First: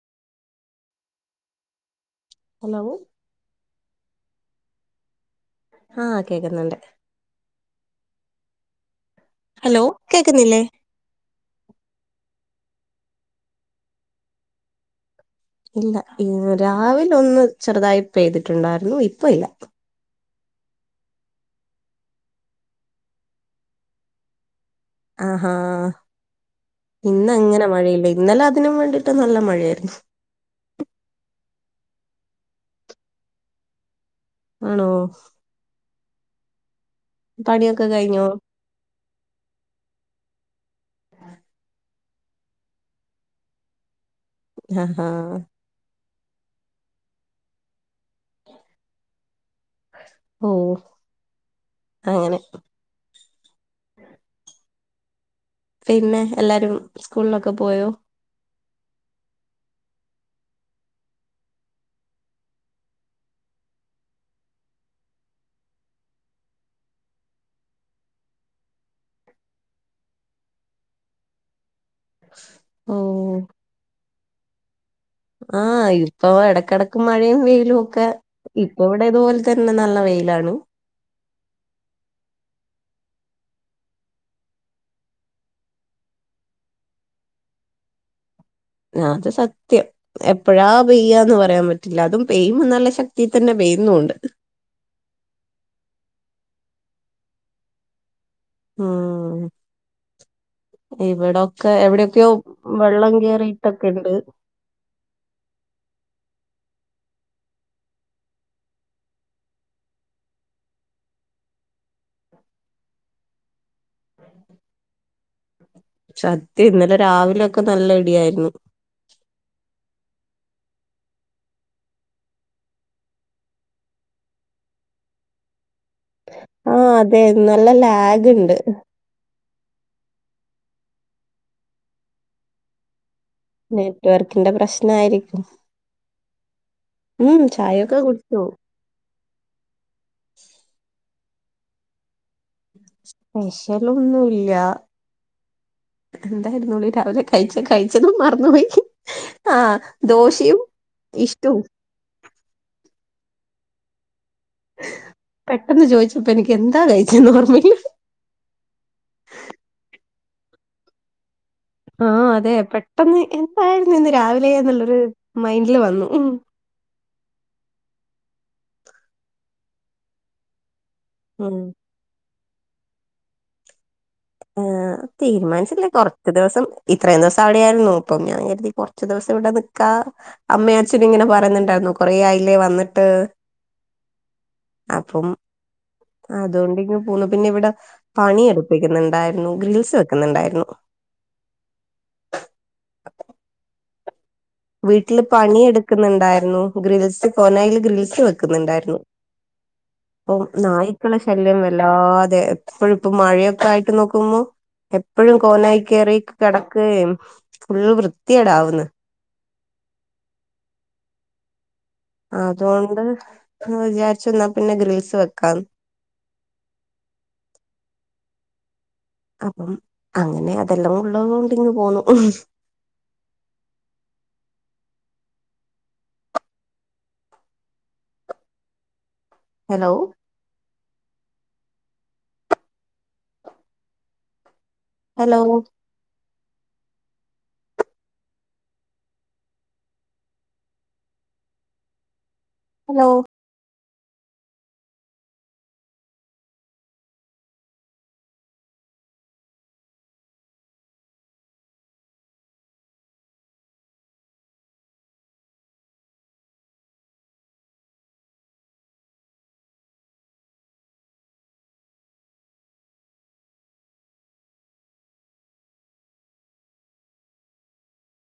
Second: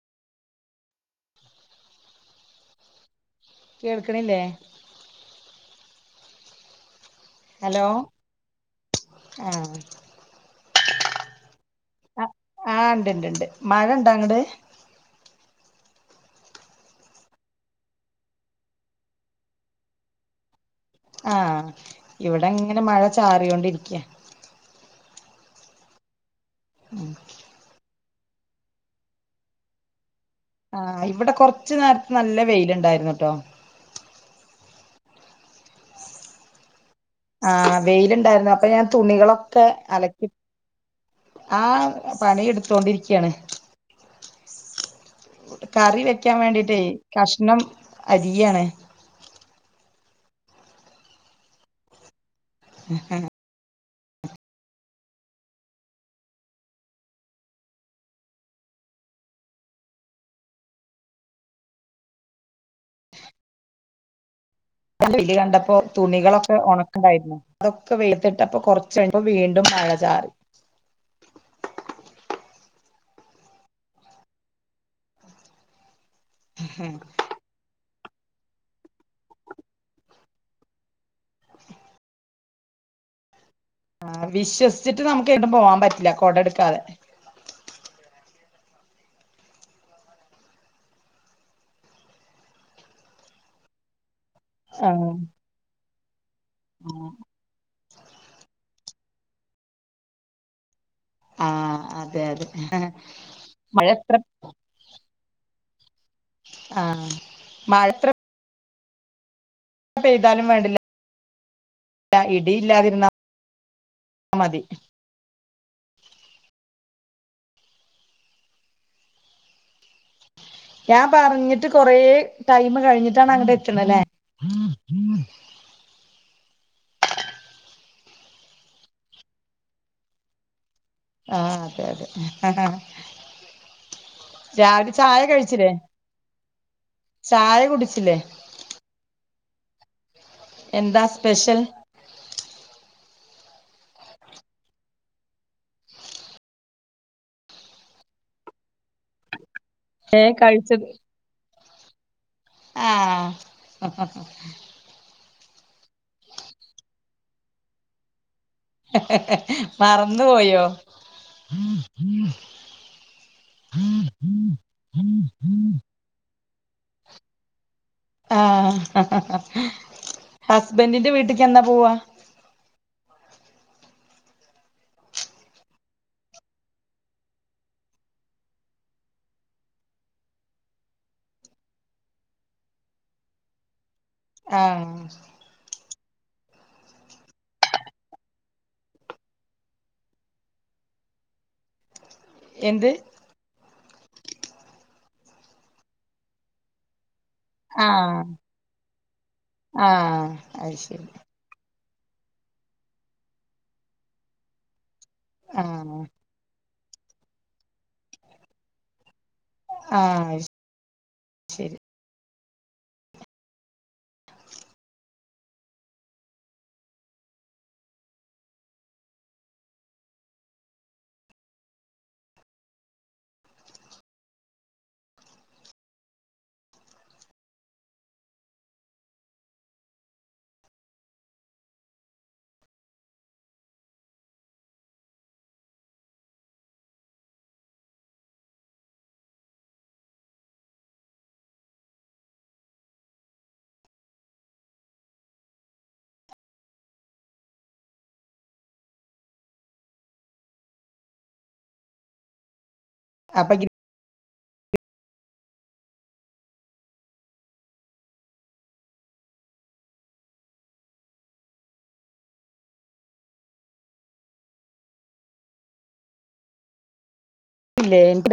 Hello കേൾക്കണില്ലേ ആഹ് കേക്കുന്നുണ്ട് ഹലോ ആഹ് ഹലോ കേക്കുന്നില്ലേ ആഹ് ഇണ്ട്ണ്ട്ണ്ട് മഴ ഇണ്ടാ അങ്ങട് ഇല്ല ഇന്ന് രാവിലെ ഒന്ന് ചെറുതായി പെയ്തിട്ടുണ്ടായിരുന്നു ഇപ്പ ഇല്ല ആഹ് ഇവിടെ ഇങ്ങനെ മഴ ചാറിയോണ്ടിരിക്കാ ആഹ്ഹാ ഇന്ന് അങ്ങനെ മഴയില്ല ഇന്നലെ അതിനും വേണ്ടിട്ട് നല്ല മഴയായിരുന്നു ആ ഇവിടെ കൊറച്ചു നേരത്തെ നല്ല വെയിലുണ്ടായിരുന്നുട്ടോ ആണോ ആഹ് പണിയൊക്കെ കഴിഞ്ഞോ വെയിലുണ്ടായിരുന്നു അപ്പൊ ഞാൻ തുണികളൊക്കെ അലക്കി ആ പണി എടുത്തോണ്ടിരിക്കാണ് ആഹ് ഹഹ ക്കാൻ വേണ്ടീട്ടേ കഷ്ണം അരിയാണ് ഓ അങ്ങനെ എഹ്ഹ പിന്നെ എല്ലാരും സ്കൂളിലൊക്കെ പോയോ നല്ല വെയില് കണ്ടപ്പോ തുണികളൊക്കെ ഉണക്കണ്ടായിരുന്നു അതൊക്കെ വെയിലിത്തിട്ടപ്പോ കൊറച്ച് കഴിഞ്ഞപ്പോ വീണ്ടും മഴ ചാറി ഓ ആഹ് യി ഇപ്പൊ എടക്കെടക്ക് മഴയും വെയിലും ഒക്കെ ഇപ്പ ഇവിടെതുപോലെ തന്നെ നല്ല വെയിലാണ്. ആ വിശ്വസിച്ചിട്ട് നമുക്ക് എങ്ങട്ടും പോവാൻ പറ്റില്ല കൊടട്ക്കാതെ ആ അത് സത്യം എപ്പഴാ പെയ്യാന്ന് പറയാൻ പറ്റില്ല. അതും പെയ്യുമ്മ നല്ല ശക്തിതന്നെ പെയ്യുന്നുണ്ട് ആഹ് ആഹ് ആഹ് ഇവിടൊക്കെ ആഹ് അതെ എവിടെയൊക്ക്യോ അതെ വെള്ളം മഴ കേറിട്ടൊക്കെണ്ട്. എത്ര ആഹ് മഴത്ര പെയ്താലും വേണ്ടില്ല ഇടില്ലാതിരുന്ന മതി ഷത്യം ഇന്നലെ രാവിലൊക്കെ നല്ല ഇടിയായിരുന്നു. ഞാൻ പറഞ്ഞിട്ട് കൊറെ ടൈമ് കഴിഞ്ഞിട്ടാണ് അങ്ങട്ട് എത്ത്ണല്ലേ ആഹ് അതെ നല്ല ലാഗ്ണ്ട് ആഹ് അതെ അതെ നെറ്റ് വർക്കിന്റെ രാവിലെ ചായ പ്രശ്നായിരിക്കും കഴിച്ചില്ലേ ഉം ചായ ചായൊക്കെ കുടിച്ചില്ലേ കുടിച്ചു. എന്താ സ്പെഷ്യൽ? സ്പെഷ്യല് ഒന്നുല്ല എന്തായിരുന്നുടി രാവിലെ കഴിച്ചേ കഴിച്ചതും മറന്നുപോയി ആ ഏഹ് ദോശയും കഴിച്ചത് ഇഷ്ടും ആ പെട്ടെന്ന് ചോയിച്ചപ്പോ എനിക്ക് എന്താ കഴിച്ചേയെന്ന് ഓർമയില്ല മറന്ന് പോയോ? ആ അതെ പെട്ടെന്ന് എന്തായിരുന്നു ഇന്ന് രാവിലെ എന്നുള്ളരു മൈൻഡില് വന്നു ഉം ആ ഹസ് ബന്റിന്റെ വീട്ട്ക്ക് ഉം എന്നാ പോവാ [inaudible] അഹ് തീരുമാനിച്ചില്ല കൊറച്ച് ദിവസം ഇത്രയും ദിവസം അവിടെയായിരുന്നു അപ്പം ഞാൻ കരുതി കൊറച്ച് ദിവസം ഇവിടെ നിക്കാ. അമ്മ അച്ഛന് ഇങ്ങനെ പറന്നുണ്ടായിരുന്നു കൊറെ ആയില്ലേ വന്നിട്ട്. ആ അതോണ്ട് ഇങ്ങ് പോന്നു പിന്നെവിടെ പണി എടുപ്പിക്ക്ന്ന്ണ് ണ്ടായിരുന്നു. ഗ്രിൽസ് വെക്കുന്നുണ്ടായിരുന്നു. എന്ത് വീട്ടില് പണി എട്ക്ക്ന്നുണ്ടായിരുന്നു ഗ്രിൽസ് കോനായിൽ ആഹ് ഗ്രിൽസ് വെക്കുന്നുണ്ടായിരുന്നു ആഹ് അപ്പം അത് ശരി നായ്ക്കള ശല്യം വ ലാതെ എപ്പഴും ഇപ്പം മഴയൊക്കെ ആയിട്ട് നോക്കുമ്പോ എപ്പഴും കോലായി ആഹ് കേറി കേട യേം ഫുള്ള് വൃത്തിടാകുന്നു ആ ശരി അതോണ്ട് അ് വിചാരിച്ച് എന്നാ പിന്നെ ഗ്രിൽസ് വെക്കാന്ന് അപ്പം അങ്ങനെ അതെല്ലാം ഉള്ളതോണ്ട് ഇങ്ങ് പോന്നു ഹലോ ഹലോ ഹലോ കപ്പക്ക് ഇല്ലേ